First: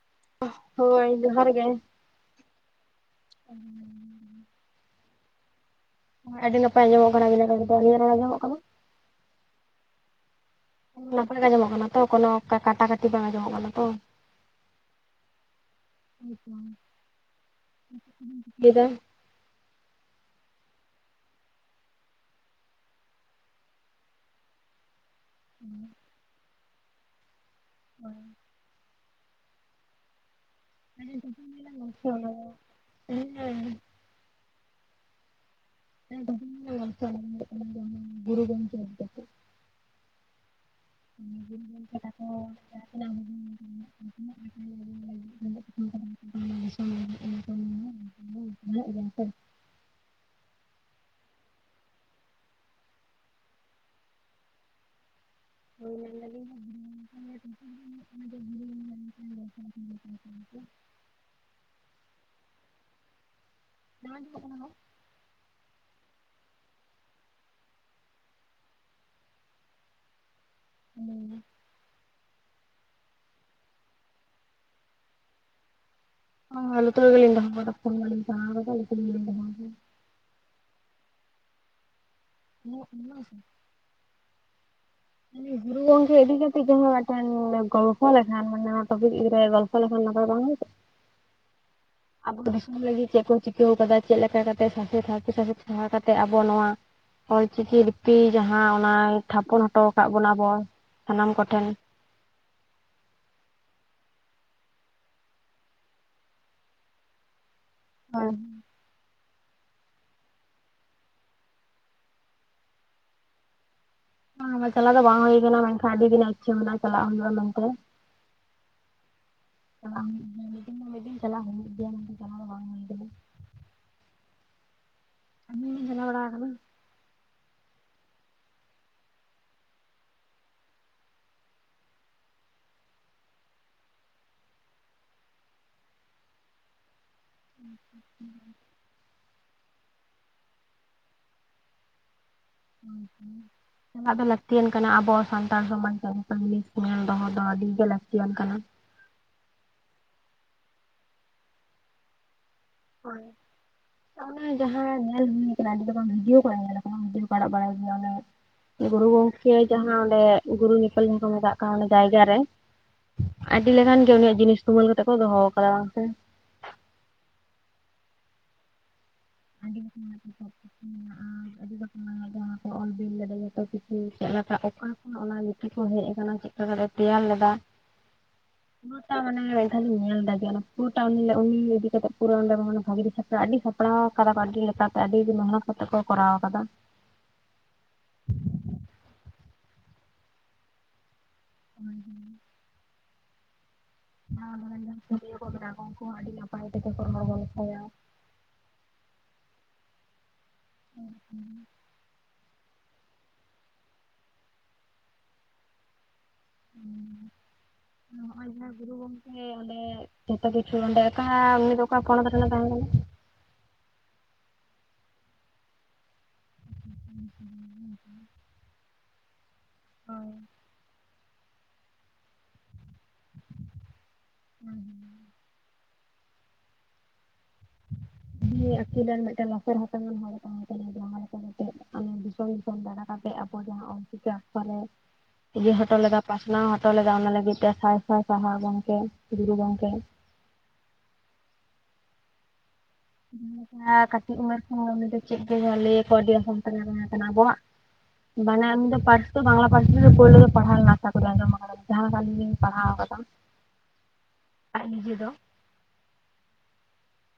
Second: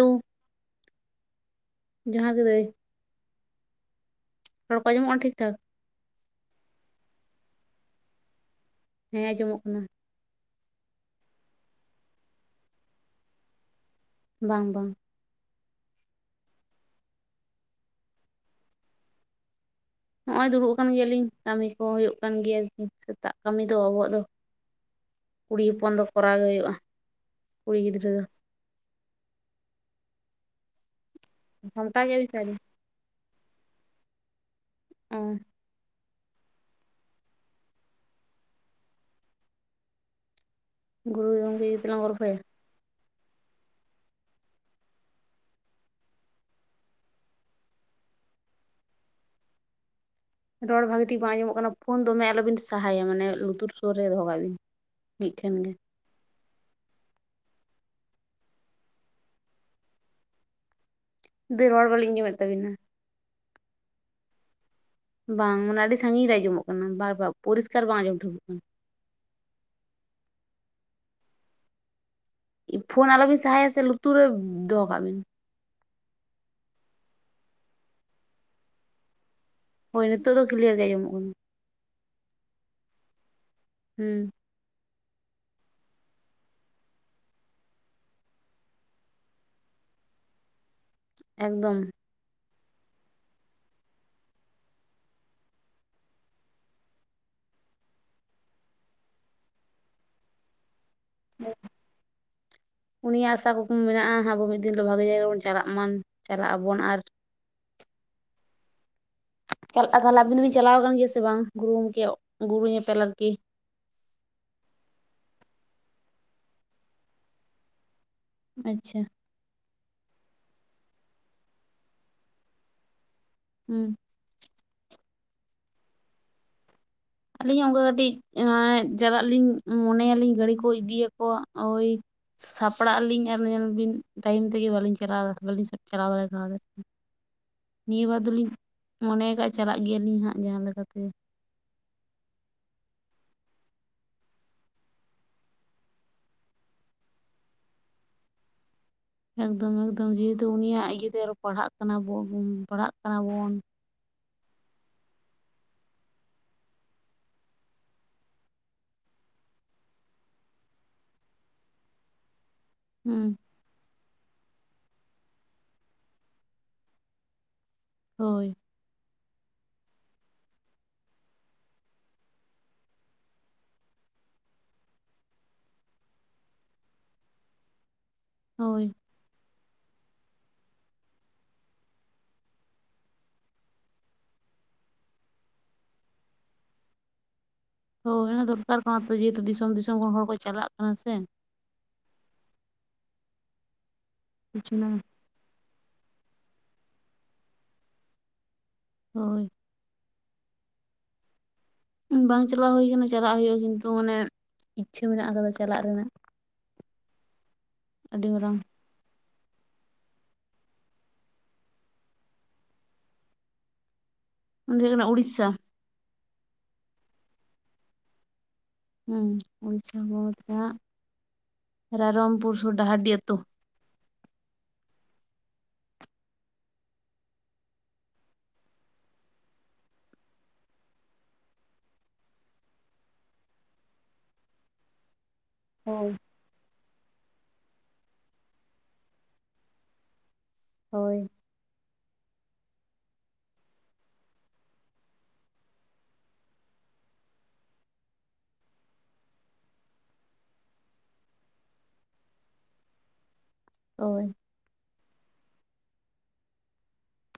ᱳ, ᱦᱳᱭ ᱡᱚᱦᱟᱨ ᱜᱮ ᱡᱚᱸᱦᱟᱨ ᱜᱮ ᱫᱟᱹᱭ᱾ ᱨᱚᱲ ᱠᱚ ᱟᱸᱡᱚᱢᱚᱜ ᱠᱟᱱᱟ ᱴᱷᱤᱠᱼᱴᱷᱟᱠ? ᱟᱹᱰᱤ ᱱᱟᱯᱟᱭ ᱟᱸᱡᱚᱢᱚᱜ ᱠᱟᱱᱟ ᱟᱵᱤᱱᱟᱜ ᱨᱚᱲ ᱫᱚ, ᱟᱹᱞᱤᱧᱟᱜ ᱨᱚᱲ ᱟᱸᱡᱚᱢᱚᱜ ᱠᱟᱱᱟ? ᱦᱮᱸ ᱟᱸᱡᱚᱢᱚᱜ ᱠᱟᱱᱟ᱾ ᱱᱟᱯᱟᱭ ᱜᱮ ᱟᱸᱡᱚᱢᱚᱜ ᱠᱟᱱᱟ ᱛᱚ, ᱠᱳᱱᱳ ᱠᱟᱴᱟᱼᱠᱟᱴᱤ ᱵᱟᱝ ᱟᱸᱡᱚᱢᱚᱜ ᱠᱟᱱᱟ ᱛᱚ? ᱵᱟᱝ ᱵᱟᱝ᱾ [inaudible] ᱦᱚᱸᱜᱼᱚᱭ ᱫᱩᱲᱩᱵ ᱠᱟᱱ ᱜᱮᱭᱟᱞᱤᱧ, ᱠᱟᱹᱢᱤ ᱠᱚ ᱦᱩᱭᱩᱜ ᱠᱟᱱ ᱜᱮᱭᱟ, ᱥᱮᱛᱟᱜ ᱠᱟᱹᱢᱤ ᱫᱚ ᱟᱵᱚᱣᱟᱜ ᱫᱚ᱾ ᱠᱩᱲᱤ ᱦᱚᱯᱚᱱ ᱫᱚ ᱠᱚᱨᱟᱣ ᱜᱮ ᱦᱩᱭᱩᱜᱼᱟ, ᱠᱩᱲᱤ ᱜᱤᱫᱽᱨᱟᱹ ᱫᱚ᱾ [inaudible] ᱥᱟᱢᱴᱟᱣ ᱜᱮᱭᱟ ᱵᱤᱱ ᱥᱮ ᱟᱹᱞᱤᱧ ᱦᱮᱸ᱾ ᱚᱸᱭ᱾ [inaudible] ᱜᱩᱨᱩ ᱜᱚᱝᱠᱮ ᱤᱫᱤ ᱠᱟᱛᱮ ᱜᱚᱢᱠᱮ ᱞᱟᱝ ᱛᱟᱠᱚ ᱜᱚᱞᱯᱷᱚᱭᱟ? [inaudible] ᱨᱚᱲ ᱵᱷᱟᱹᱜᱮ ᱴᱷᱤᱠ ᱵᱟᱝ ᱟᱸᱡᱚᱢᱚᱜ ᱠᱟᱱᱟ, ᱯᱷᱳᱱ ᱫᱚᱢᱮ ᱟᱞᱚᱵᱤᱱ ᱥᱟᱦᱟᱭᱟ ᱢᱟᱱᱮ ᱞᱩᱛᱩᱨ ᱥᱩᱨ ᱨᱮᱜᱮ ᱫᱚᱦᱚ ᱠᱟᱜ ᱵᱤᱱ᱾ ᱢᱤᱫᱴᱷᱮᱱ ᱜᱮ᱾ ᱱᱚᱣᱟ ᱫᱤ ᱨᱚᱲ ᱵᱟᱹᱞᱤᱧ ᱟᱸᱡᱚᱢᱮᱫ ᱛᱟᱵᱤᱱᱟ᱾ [inaudible] ᱵᱟᱝ ᱢᱟᱱᱮ ᱟᱹᱰᱤ ᱥᱟᱺᱜᱤᱧ ᱨᱮ ᱟᱸᱡᱚᱢᱚᱜ ᱠᱟᱱᱟ, ᱵᱟᱨ ᱵᱟᱨ ᱯᱚᱨᱤᱥᱠᱟᱨ ᱵᱟᱝ ᱟᱸᱡᱚᱢ ᱴᱷᱟᱹᱠᱟᱹ ᱠᱟᱱᱟ᱾ ᱦᱮᱸ᱾ ᱯᱷᱳᱱ ᱟᱞᱚᱵᱤᱱ ᱥᱟᱦᱟᱭᱟ ᱥᱮ ᱞᱩᱛᱩᱨ ᱨᱮ ᱫᱚᱦᱚ ᱠᱟᱜ ᱵᱤᱱ᱾ [inaudible] ᱞᱩᱛᱩᱨ ᱨᱮᱜᱮ ᱞᱤᱧ ᱫᱚᱦᱚ ‌ᱠᱟᱫᱟ ᱯᱷᱳᱱ ᱵᱟᱞᱤᱧ ᱥᱟᱦᱟ ᱠᱟᱫᱟ ᱞᱩᱛᱩᱨ ᱨᱮᱜᱮᱞᱤᱧ ᱫᱚᱦᱚ ᱠᱟᱫᱟ᱾ ᱦᱳᱭ ᱱᱤᱛᱳᱜ ᱫᱚ ᱠᱞᱤᱭᱟᱨ ᱜᱮ ᱟᱸᱡᱚᱢᱚᱜ ᱠᱟᱱᱟ᱾ [inaudible] ᱦᱩᱸ᱾ ᱢᱮᱱ ᱫᱚᱹᱧ ᱜᱩᱨᱩ ᱜᱚᱝᱠᱮ ᱤᱫᱤ ᱠᱟᱛᱮᱫ ᱡᱟᱦᱟᱸ ᱢᱮᱫᱴᱮᱱ ᱜᱚᱞᱯᱚ ᱞᱮᱱᱠᱷᱟᱱ ᱢᱟᱱᱮ ᱱᱚᱣᱟ ᱴᱚᱯᱤᱠ ᱨᱮ ᱜᱚᱞᱯ ᱛᱟᱦᱞᱮ ᱠᱷᱟᱱ ᱱᱟᱯᱟᱭ ᱵᱟᱝ ᱦᱩᱭᱩᱜ ᱠᱚᱜ? ᱮᱠᱫᱚᱢ᱾ ᱟᱵᱚ ᱫᱚ ᱫᱤᱥᱚᱢ ᱞᱟᱹᱜᱤᱫ ᱪᱮᱫ ᱠᱚ ᱪᱤᱠᱟᱹᱣ ᱟᱠᱟᱫᱟ ᱪᱮᱫ ᱞᱮᱠᱟᱛᱮ ᱥᱟᱥᱮᱫ ᱦᱟᱨᱠᱮᱛ ᱥᱟᱥᱮᱫ ᱥᱟᱦᱟ ᱠᱟᱛᱮᱫ ᱟᱵᱚ ᱱᱚᱣᱟ ᱚᱞᱪᱤᱠᱤ ᱞᱤᱯᱤ ᱡᱟᱦᱟᱸ ᱚᱱᱟᱭ ᱛᱷᱟᱯᱚᱱ ᱦᱚᱴᱚ ᱟᱠᱟᱫ ᱵᱚᱱᱟ ᱟᱵᱚ ᱥᱟᱱᱟᱢ ᱠᱚᱴᱷᱮᱱ᱾ [inaudible] ᱩᱱᱤᱭᱟᱜ ᱟᱥᱟ ᱠᱩᱠᱢᱩ ᱢᱮᱱᱟᱜ-ᱟ, ᱟᱵᱚ ᱢᱤᱫ ᱫᱤᱱ ᱦᱤᱞᱳᱜ ᱵᱷᱟᱜᱮ ᱡᱟᱭᱜᱟ ᱨᱮᱵᱚᱱ ᱪᱟᱞᱟᱜ ᱢᱟ ᱪᱟᱞᱟᱜ ᱟᱵᱚᱱ᱾ ᱟᱨ ᱦᱳᱭ᱾ ᱪᱟᱞᱟᱜ-ᱟ ᱛᱟᱦᱞᱮ ᱟᱹᱵᱤᱱ ᱵᱤᱱ ᱪᱟᱞᱟᱣ ᱟᱠᱟᱱ ᱜᱮᱭᱟ ᱥᱮ ᱵᱟᱝ ᱜᱩᱨᱩ ᱜᱚᱝᱠᱮᱭᱟᱜ ᱜᱩᱨᱩ ᱧᱮᱯᱮᱞ ᱟᱨᱠᱤ? ᱪᱟᱞᱟᱣ ᱫᱚ ᱵᱟᱝ ᱦᱩᱭ ᱠᱟᱱᱟ, ᱢᱮᱱᱠᱷᱟᱱ ᱟᱹᱰᱤ ᱫᱤᱱᱟ ᱤᱪᱪᱷᱟᱹ ᱢᱮᱱᱟᱜ-ᱟ ᱪᱟᱞᱟᱜ ᱦᱩᱭᱩᱜ-ᱟ ᱢᱮᱱᱛᱮ᱾ ᱟᱪᱪᱷᱟ᱾ ᱪᱟᱞᱟᱜ ᱦᱩᱭᱩᱜ ᱜᱮᱭᱟ ᱢᱤᱫ ᱫᱤᱱ, ᱢᱤᱫ ᱫᱤᱱ ᱪᱟᱞᱟᱜ ᱦᱩᱭᱩᱜ ᱜᱮᱭᱟ, ᱪᱟᱞᱟᱣ ᱫᱚ ᱵᱟᱝ ᱦᱩᱭ ᱠᱟᱱᱟ ᱦᱩᱸ᱾ ᱟᱹᱵᱤᱱ ᱵᱤᱱ ᱪᱟᱞᱟᱣ ᱵᱟᱲᱟᱣ ᱠᱟᱱᱟ? ᱟᱹᱞᱤᱧ ᱦᱚᱸ ᱚᱱᱠᱟ ᱠᱟᱹᱴᱤᱡ ᱮᱸᱜ ᱪᱟᱞᱟᱜ ᱞᱤᱧ ᱢᱚᱱᱮᱭᱟᱟᱞᱤᱧ ᱜᱟᱹᱲᱤ ᱠᱚ ᱤᱫᱤᱭᱟᱠᱚ ᱳᱭ ᱥᱟᱯᱲᱟᱜ ᱟᱹᱞᱤᱧ ᱟᱨ ᱧᱮᱞ ᱵᱤᱱ ᱴᱟᱭᱤᱢ ᱛᱮᱜᱮ ᱵᱟᱹᱞᱤᱧ ᱪᱟᱞᱟᱣ, ᱵᱟᱹᱞᱤᱧ ᱥᱟᱯ ᱪᱟᱞᱟᱣ ᱫᱟᱲᱮ ᱠᱟᱣᱫᱟ᱾ ᱱᱤᱭᱟᱹ ᱵᱟᱨ ᱫᱚᱞᱤᱧ ᱢᱚᱱᱮ ᱟᱠᱟᱫ ᱪᱟᱞᱟᱜ ᱜᱮᱭᱟᱞᱤᱧ ᱦᱟᱸᱜ ᱡᱟᱦᱟᱸ ᱞᱮᱠᱟᱛᱮ ᱦᱩᱸ ᱦᱩᱸ᱾ ᱟᱫᱚ ᱞᱟᱹᱠᱛᱤᱭᱟᱱ ᱠᱟᱱᱟ ᱟᱵᱚ ᱥᱟᱱᱛᱟᱲ ᱥᱚᱢᱟᱡᱽ ᱵᱟᱨᱮᱛᱮ ᱧᱮᱞ ᱫᱚᱦᱚ ᱫᱚ ᱟᱹᱰᱤ ᱜᱮ ᱞᱟᱹᱠᱛᱤᱭᱟᱱ ᱠᱟᱱᱟ᱾ ᱮᱠᱫᱚᱢ ᱮᱠᱫᱚᱢ ᱡᱮᱦᱮᱛᱩ ᱩᱱᱤᱭᱟᱜ ᱤᱭᱟᱹᱛᱮ ᱟᱨᱚ ᱯᱟᱲᱦᱟᱜ ᱠᱟᱱᱟ ᱵᱚᱱ, ᱦᱩᱸ ᱯᱟᱲᱦᱟᱜ ᱠᱟᱱᱟ ᱦᱳᱭ᱾ ᱵᱚᱱ ᱚᱱᱮ ᱡᱟᱦᱟᱸ ᱧᱮᱞ ᱦᱩᱭ ᱠᱟᱱᱟ ᱟᱹᱰᱤ ᱨᱚᱠᱚᱢ ᱵᱷᱤᱰᱤᱭᱳ ᱠᱚ ᱮᱢ ᱟᱠᱟᱫᱟ ᱠᱚ ᱴ, ᱚᱱᱟ ᱵᱷᱤᱰᱤᱭᱳ ᱠᱚ ᱟᱲᱟᱜ ᱵᱟᱲᱟᱭᱫᱟ᱾ ᱚᱱᱮ ᱜᱩᱨᱩ ᱜᱚᱝᱠᱮ ᱡᱟᱦᱟᱸ ᱚᱸᱰᱮ ᱜᱩᱨᱩ ᱧᱮᱯᱮᱞ ᱡᱟᱦᱟᱸ ᱠᱚ ᱢᱮᱛᱟᱜ ᱠᱟᱱ ᱚᱸᱰᱮ ᱡᱟᱭᱜᱟ ᱨᱮ᱾ ᱦᱩᱸ᱾ ᱟᱹᱰᱤ ᱞᱮᱠᱟᱱ ᱜᱮ ᱩᱱᱤᱭᱟᱜ ᱡᱤᱱᱤᱥ ᱛᱩᱢᱟᱹᱞ ᱠᱟᱛᱮᱜ ᱠᱚ ᱫᱚᱦᱚ ᱟᱠᱟᱫᱟ ᱜᱚᱝᱠᱮ᱾ ᱦᱩᱸ᱾ [unintelligible] ᱢᱮᱱᱟᱜ-ᱟ, ᱟᱹᱰᱤ ᱨᱚᱠᱚᱢ [unintelligible] ᱚᱱᱟ ᱠᱚ ᱚᱞ ᱵᱤᱞ ᱫᱟᱲᱮ ᱠᱟᱫᱟ ᱡᱚᱛᱚ ᱠᱤᱪᱷᱩ ᱪᱮᱫ ᱞᱮᱠᱟ ᱚᱠᱟ ᱠᱷᱚᱱᱟᱜ ᱚᱱᱟ ᱞᱤᱯᱤ ᱠᱚ ᱦᱮᱡ ᱟᱠᱟᱱᱟ? ᱚᱱᱟ ᱪᱮᱫ ᱠᱟᱛᱮ ᱛᱮᱭᱟᱨ ᱞᱮᱫᱟ? ᱦᱳᱭ ᱚᱱᱠᱟ ᱢᱟᱱᱮ ᱢᱤᱫ ᱫᱷᱟᱣ ᱞᱤᱧ ᱧᱮᱞ ᱞᱮᱫᱟ ᱡᱮ ᱯᱩᱨᱟᱹᱴᱟ ᱩᱱᱤ, ᱩᱱᱤ ᱤᱫᱤ ᱠᱟᱛᱮᱜ ᱯᱩᱨᱟᱹ ᱵᱷᱟᱜᱤ ᱥᱟᱯᱲᱟᱣ ᱟᱹᱰᱤ ᱥᱟᱯᱲᱟᱣ ᱠᱟᱫᱟ ᱠᱚ ᱟᱹᱰᱤ ᱞᱮᱠᱟᱛᱮ ᱟᱹᱰᱤ ᱢᱮᱦᱱᱚᱛ ᱠᱟᱛᱮ ᱠᱚ ᱠᱚᱨᱟᱣ ᱠᱟᱫᱟ᱾ ᱦᱳᱭ, ᱫᱚᱨᱠᱟᱨ ᱠᱟᱱᱟ ᱛᱚ ᱡᱮᱦᱮᱛᱩ ᱫᱤᱥᱚᱢ ᱫᱤᱥᱚᱢ ᱠᱷᱚᱱ ᱦᱚᱲ ᱠᱚ ᱪᱟᱞᱟᱜ ᱠᱟᱱᱟ ᱥᱮ᱾ ᱦᱳᱭ ᱦᱳᱭ᱾ [unintelligible] ᱜᱟᱹᱭ ᱠᱚ ᱢᱮᱱᱟᱜ ᱠᱚᱣᱟ ᱩᱱᱠᱩ ᱦᱚᱸ ᱟᱹᱰᱤ ᱱᱟᱯᱟᱭ ᱛᱮᱜᱮ ᱠᱚ ᱛᱚᱞ ᱫᱚᱦᱚ ᱠᱟᱠᱚ ᱠᱮᱭᱟ᱾ ᱦᱩᱸ᱾ ᱦᱩᱸ [unintelligible] ᱵᱟᱝ ᱪᱟᱞᱟᱣ ᱦᱩᱭ ᱠᱟᱱᱟ ᱪᱟᱞᱟᱜ ᱦᱩᱭᱩᱜ-ᱟ ᱠᱤᱱᱛᱩ ᱢᱟᱱᱮ ᱤᱪᱪᱷᱟᱹ ᱢᱮᱱᱟᱜ ᱟᱠᱟᱫᱟ ᱪᱟᱞᱟᱜ ᱨᱮᱱᱟᱜ᱾ ᱦᱩᱸ, ᱟᱹᱰᱤ ᱱᱚᱜ-ᱚᱭ ᱢᱟᱨᱟᱝ ᱡᱟᱦᱟᱸ᱾ ᱜᱩᱨᱩ ᱜᱚᱝᱠᱮ ᱚᱸᱰᱮ ᱡᱚᱛᱚ ᱠᱤᱪᱷᱩ ᱚᱸᱰᱮ ᱠᱟᱜ-ᱟ ᱟᱨ ᱩᱱᱤ ᱫᱚ ᱚᱠᱟ ᱯᱚᱱᱚᱛ ᱨᱮᱱᱮ ᱛᱟᱦᱮᱸ ᱠᱟᱱᱟ? ᱩᱱᱤ ᱫᱚ ᱠᱟᱱᱟ ᱩᱲᱤᱥᱥᱟ᱾ ᱦᱩᱸ ᱦᱩᱸ ᱦᱩᱸ ᱦᱩᱸ ᱦᱩᱸ᱾ ᱦᱩᱸ, ᱩᱲᱤᱥᱥᱟ ᱯᱚᱱᱚᱛ ᱨᱮᱱᱟᱜ ᱨᱟᱭᱨᱚᱢᱯᱩᱨ ᱥᱩᱨ ᱰᱟᱦᱟᱨᱰᱤ ᱟᱹᱛᱩ᱾ ᱦᱩᱸ ᱦᱩᱸ᱾ ᱤᱭᱟᱹ ᱟᱹᱠᱤᱞᱟᱱ ᱢᱤᱫᱴᱮᱱ ᱞᱟᱥᱮᱨ ᱦᱟᱛᱟᱝᱟᱱ ᱦᱚᱲ ᱛᱟᱦᱮᱸ ᱠᱟᱱᱟ ᱡᱟᱦᱟᱸ ᱞᱮᱠᱟ ᱱᱤᱛᱳᱜ ᱟᱢ ᱫᱤᱥᱚᱢ ᱫᱤᱥᱚᱢ ᱫᱟᱬᱟ ᱠᱟᱛᱮᱜ ᱟᱵᱚ ᱡᱟᱦᱟᱸ ᱚᱞ ᱪᱤᱠᱤ ᱚᱠᱠᱷᱚᱨᱮ [inaudible] ᱤᱫᱤ ᱦᱳᱢᱳ ᱞᱮ ᱜᱟ ᱯᱟᱥᱱᱟᱣ ᱦᱚᱴᱚ ᱞᱮᱜᱟ ᱥᱟᱭ ᱥᱟᱭ ᱥᱟᱦᱟᱨ ᱜᱚᱝᱠᱮ ᱜᱮᱨᱩ ᱜᱚᱝᱠᱮ ᱾ ᱦᱳᱭ, ᱡᱟᱦᱟᱸᱠᱟ [inaudible] ᱠᱟᱹᱴᱤᱡ ᱩᱢᱮᱨ ᱠᱷᱚᱱ ᱩᱱᱤ ᱫᱚ ᱪᱮᱫ ᱜᱮ ᱡᱟᱦᱟᱸ ᱞᱟᱹᱭ ᱟᱠᱚᱣᱟ ᱟᱹᱰᱤ ᱟ ᱥᱟᱱᱛᱮ ᱛᱟᱦᱮᱸ ᱠᱟᱱᱟ ᱟᱵᱚᱣᱟᱜ ᱾ ᱵᱟᱱᱮ ᱩᱱᱤ ᱫᱚ ᱯᱟᱹᱨᱥᱤ ᱫᱚ ᱵᱟᱝᱞᱟ ᱯᱟᱹᱨᱥᱤ ᱛᱮᱜᱮ ᱯᱩᱭᱞᱩ ᱫᱚ ᱯᱟᱲᱦᱟᱣ ᱠᱟᱱᱟ ᱟᱥᱟ ᱠᱩᱨᱤ ᱟᱸᱡᱟᱢ ᱟᱠᱟᱱᱟ ᱾ ᱡᱟᱦᱟᱸ ᱞᱮᱠᱟ ᱟᱹᱞᱤᱧ ᱞᱤᱧ ᱯᱟᱲᱦᱟᱣ ᱠᱟᱫᱟ ᱾ ᱦᱳᱭ, ᱟᱡ ᱱᱤᱡᱮ ᱫᱚ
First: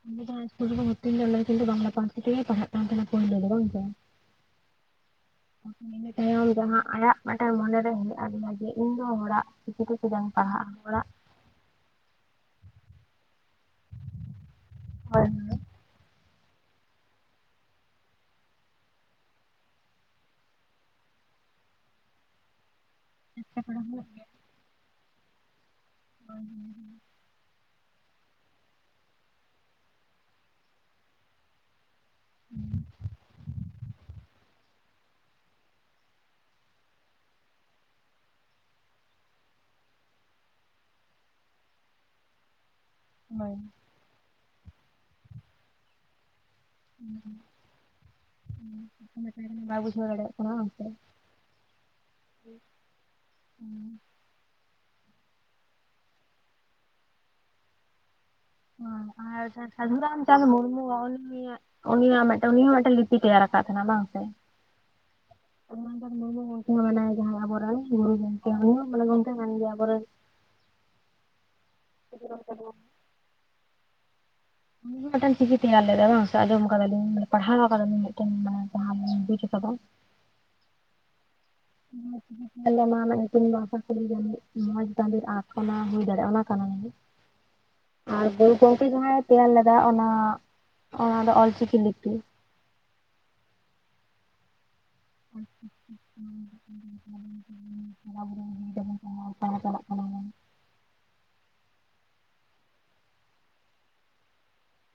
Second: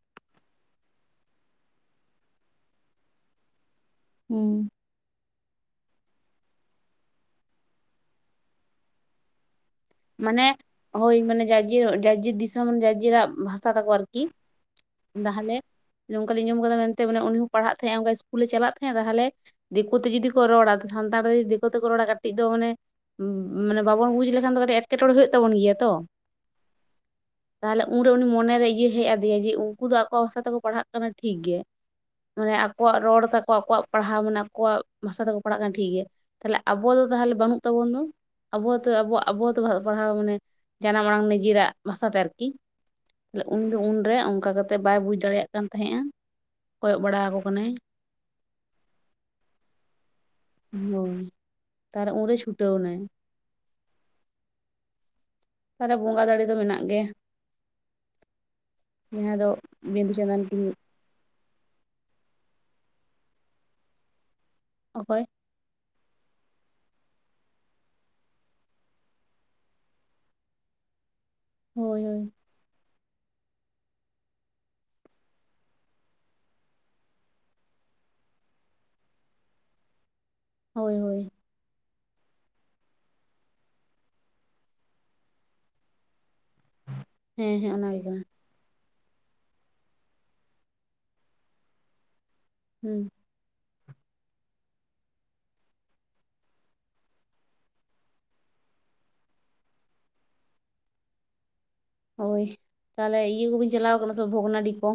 ᱩᱱᱤ ᱡᱟᱦᱟ ᱤᱥᱠᱩᱞ ᱨᱮᱠᱚ ᱵᱷᱤᱛᱨᱤ ᱞᱤᱫᱤᱭᱟ ᱚᱱᱟ ᱤᱥᱠᱩᱞ ᱨᱮᱫᱟ ᱵᱟᱝᱞᱟ ᱯᱟᱹᱨᱥᱤ ᱛᱮᱜᱮ ᱯᱩᱭᱞᱩ ᱯᱟᱲᱦᱟᱜ ᱠᱟᱱ ᱛᱟᱦᱮᱱᱟ ᱵᱟᱝ ᱥᱮ? ᱦᱩᱸ, ᱤᱱᱟ ᱛᱟᱭᱚᱢ ᱡᱟᱦᱟᱸ ᱟᱜ ᱢᱤᱫᱴᱮᱱ ᱢᱚᱱᱮᱨᱮ ᱦᱮᱡ ᱟᱫᱮᱭᱟ ᱤᱧ ᱫᱚ ᱦᱚᱲᱟᱜ ᱪᱤᱠᱤ ᱛᱮ ᱪᱮᱫᱟᱜ ᱤᱧ ᱢᱟᱱᱮ ᱯᱟᱲᱦᱟᱜᱼᱟ ᱦᱚᱲᱟᱜ ᱦᱳᱭ ᱢᱟᱱᱮ ᱡᱟᱨ ᱡᱮᱨ ᱡᱟᱨ ᱡᱮᱨ ᱫᱤᱥᱚᱢ ᱡᱟᱨ ᱡᱟᱜ ᱵᱷᱟᱥᱟ ᱛᱟᱠᱚ ᱟᱨᱠᱤ ᱾ ᱦᱳᱭ ᱛᱟᱦᱞᱮ ᱚᱱᱠᱟᱞᱧ ᱟᱡᱚᱢ ᱠᱟᱫᱟ ᱢᱮᱱᱛᱮ ᱢᱟᱱᱮ ᱩᱱᱤ ᱦᱚᱸ ᱯᱟᱲᱦᱟᱜ ᱛᱟᱦᱮᱸᱜ ᱚᱱᱠᱟ ᱤᱥᱠᱩᱞᱮ ᱪᱟᱞᱟᱜ ᱛᱟᱦᱮᱸᱜ-ᱟ ᱛᱟᱦᱞᱮ, ᱫᱤᱠᱩ ᱛᱮ ᱡᱩᱫᱤ ᱠᱚ ᱨᱚᱲᱟ ᱥᱟᱱᱛᱟᱲ ᱫᱤᱠᱩ ᱛᱮᱠᱚ ᱨᱚᱲᱟ ᱠᱟᱹᱴᱤᱡ ᱫᱚ ᱢᱟᱱᱮ ᱢᱟᱱᱮ ᱵᱟᱵᱚᱱ ᱵᱩᱡ ᱞᱮᱠᱷᱟᱱ ᱫᱚ ᱠᱟᱹᱴᱤᱡ ᱮᱸᱴᱠᱮᱴᱚᱬᱮ ᱦᱩᱭᱩᱜ ᱛᱟᱵᱚᱱ ᱜᱮᱭᱟ ᱛᱚ ᱾ ᱛᱟᱦᱚᱞᱮ ᱩᱱᱨᱮ ᱩᱱᱤ ᱢᱚᱱᱮᱨᱮ ᱤᱭᱟᱹ ᱦᱮᱡ ᱟᱫᱮᱭᱟ, ᱡᱮ ᱩᱱᱠᱩ ᱫᱚ ᱟᱠᱚᱣᱟᱜ ᱵᱷᱟᱥᱟ ᱛᱮᱠᱚ ᱯᱟᱲᱦᱟᱜ ᱠᱟᱱᱟ ᱴᱷᱤᱠ ᱜᱮ ᱾ ᱢᱟᱱᱮ ᱟᱠᱚᱣᱟᱜ ᱨᱚᱲ ᱛᱟᱠᱚ ᱟᱠᱚᱣᱟᱜ ᱯᱟᱲᱦᱟᱣ ᱢᱟᱱᱮ ᱟᱠᱚᱣᱟᱜ ᱵᱷᱟᱥᱟ ᱛᱮᱠᱚ ᱯᱟᱲᱦᱟᱜ ᱠᱟᱱᱟ ᱴᱷᱤᱠ ᱜᱮᱭᱟ ᱛᱟᱦᱚᱞᱮ ᱟᱵᱚ ᱫᱚ ᱛᱟᱦᱚᱞᱮ ᱵᱟᱹᱱᱩᱜ ᱛᱟᱵᱚᱱ ᱫᱚ ᱾ ᱟᱵᱚ ᱦᱚᱛᱚ ᱟᱵᱚᱣᱟᱜ ᱟᱵᱚᱛᱚ ᱚᱞᱚᱜ ᱯᱟᱲᱦᱟᱣ ᱢᱟᱱᱮ ᱡᱟᱱᱟᱢ ᱟᱲᱟᱝ ᱱᱤᱡᱮᱨᱟᱜ ᱵᱷᱟᱥᱟ ᱛᱮ ᱟᱨᱠᱤ ᱛᱟᱦᱮ ᱦᱳᱭ ᱦᱳᱭ ᱩᱱ ᱫᱚ ᱩᱱᱨᱮ ᱚᱱᱠᱟ ᱠᱟ ᱠᱟᱛᱮᱫ ᱵᱟᱭ ᱵᱩᱡᱽ ᱫᱟᱲᱮᱭᱟᱜ ᱠᱟᱱ ᱛᱟᱦᱮᱸᱫ ᱟ ᱠᱚᱭᱚᱜ ᱵᱟᱲᱟ ᱟᱠᱚ ᱠᱟᱱᱟᱭ ᱾ ᱦᱩᱸ ᱪᱮᱫ ᱠᱚ ᱢᱮᱛᱟᱭ ᱠᱟᱱᱟ ᱵᱟᱭ ᱵᱩᱡᱷᱟᱣ ᱫᱟᱲᱮᱭᱟᱜ ᱠᱟᱱᱟ, ᱚᱱᱛᱮ ᱦᱳᱭ ᱛᱟᱦᱟᱞᱮ ᱩᱱᱨᱮ ᱪᱷᱩᱴᱟᱹᱣ ᱮᱱᱟᱭ ᱾ ᱦᱩᱸ, ᱛᱟᱦᱚᱞᱮ ᱵᱚᱸᱜᱟ ᱫᱟᱲᱮ ᱫᱚ ᱢᱮᱱᱟᱜ ᱜᱮᱭᱟ ᱾ ᱡᱟᱦᱟᱸ ᱫᱚ ᱟᱨ ᱵᱤᱸᱫᱩ ᱪᱟᱸᱫᱟᱱ ᱥᱟᱫᱷᱩᱨᱟᱢᱪᱟᱸᱫᱽ ᱠᱤᱱ ᱢᱩᱨᱢᱩ ᱚᱞᱢ ᱩᱱᱤᱭᱟᱜ ᱢᱤᱫᱴᱮᱱ ᱩᱱᱤ ᱦᱚᱸ ᱢᱤᱫᱴᱮᱱ ᱞᱤᱯᱤ ᱛᱮᱭᱟᱨ ᱟᱠᱟᱫ ᱛᱟᱦᱮᱱᱟ ᱵᱟᱝ ᱥᱮ? ᱚᱠᱚᱭ? [inaudible] ᱟ ᱛ ᱢ ᱢᱟᱱᱮ ᱡᱟᱦᱟᱸᱵᱚᱨ ᱜᱩᱨᱩ ᱡ ᱢᱚᱞᱮ ᱠᱚᱛᱮ ᱢᱟᱱᱮ ᱟᱵᱚᱨᱮᱱ ᱦᱳᱭ ᱦᱳᱭ᱾ ᱢᱤᱫᱴᱟᱝ ᱪᱤᱠᱤ ᱛᱮᱭᱟᱨ ᱞᱮᱫᱟ ᱵᱟᱝ ᱥᱮ ᱟᱸᱡᱚᱢ ᱠᱟᱫᱟᱞᱤᱧ, ᱢᱟᱱᱮ ᱯᱟᱲᱦᱟᱣ ᱠᱟᱫᱟᱞᱤᱧ, ᱢᱤᱫᱴᱮᱱ ᱢᱟᱱᱮ ᱡᱟᱦᱟᱸ ᱞᱤᱧ ᱵᱩᱡ ᱟᱠᱟᱫᱟ ᱾ ᱦᱳᱭ ᱦᱳᱭ᱾ [inaudible] ᱛᱤᱱᱥᱟ ᱡᱤᱡ ᱢᱚᱸᱡᱽ ᱛᱟ ᱚᱱᱟ ᱦᱩᱭ ᱫᱟᱲᱮᱭᱟᱜᱼᱟ ᱚᱱᱟ ᱾ ᱠᱟᱱᱟ ᱡᱟᱱᱤᱡ ᱦᱮᱸ ᱦᱮᱸ ᱚᱱᱟᱜᱮ ᱠᱟᱱᱟ [inaudible] ᱾ ᱜᱚᱝᱠᱮ ᱡᱟᱦᱟᱸᱭ ᱛᱮᱭᱟᱨ ᱞᱮᱫᱟ ᱚᱱᱟ ᱫᱚ ᱚᱞᱪᱤᱠᱤ ᱞᱤᱯᱤ ᱾ ᱦᱩᱸ, [inaudible] ᱦᱳᱭ, ᱛᱟᱦᱚᱞᱮ ᱤᱭᱟᱹ ᱠᱚᱵᱮᱱ ᱪᱟᱞᱟᱣ ᱠᱟᱱᱟ ᱥᱮ ᱵᱷᱚᱜᱽᱱᱟᱰᱤ ᱠᱚ?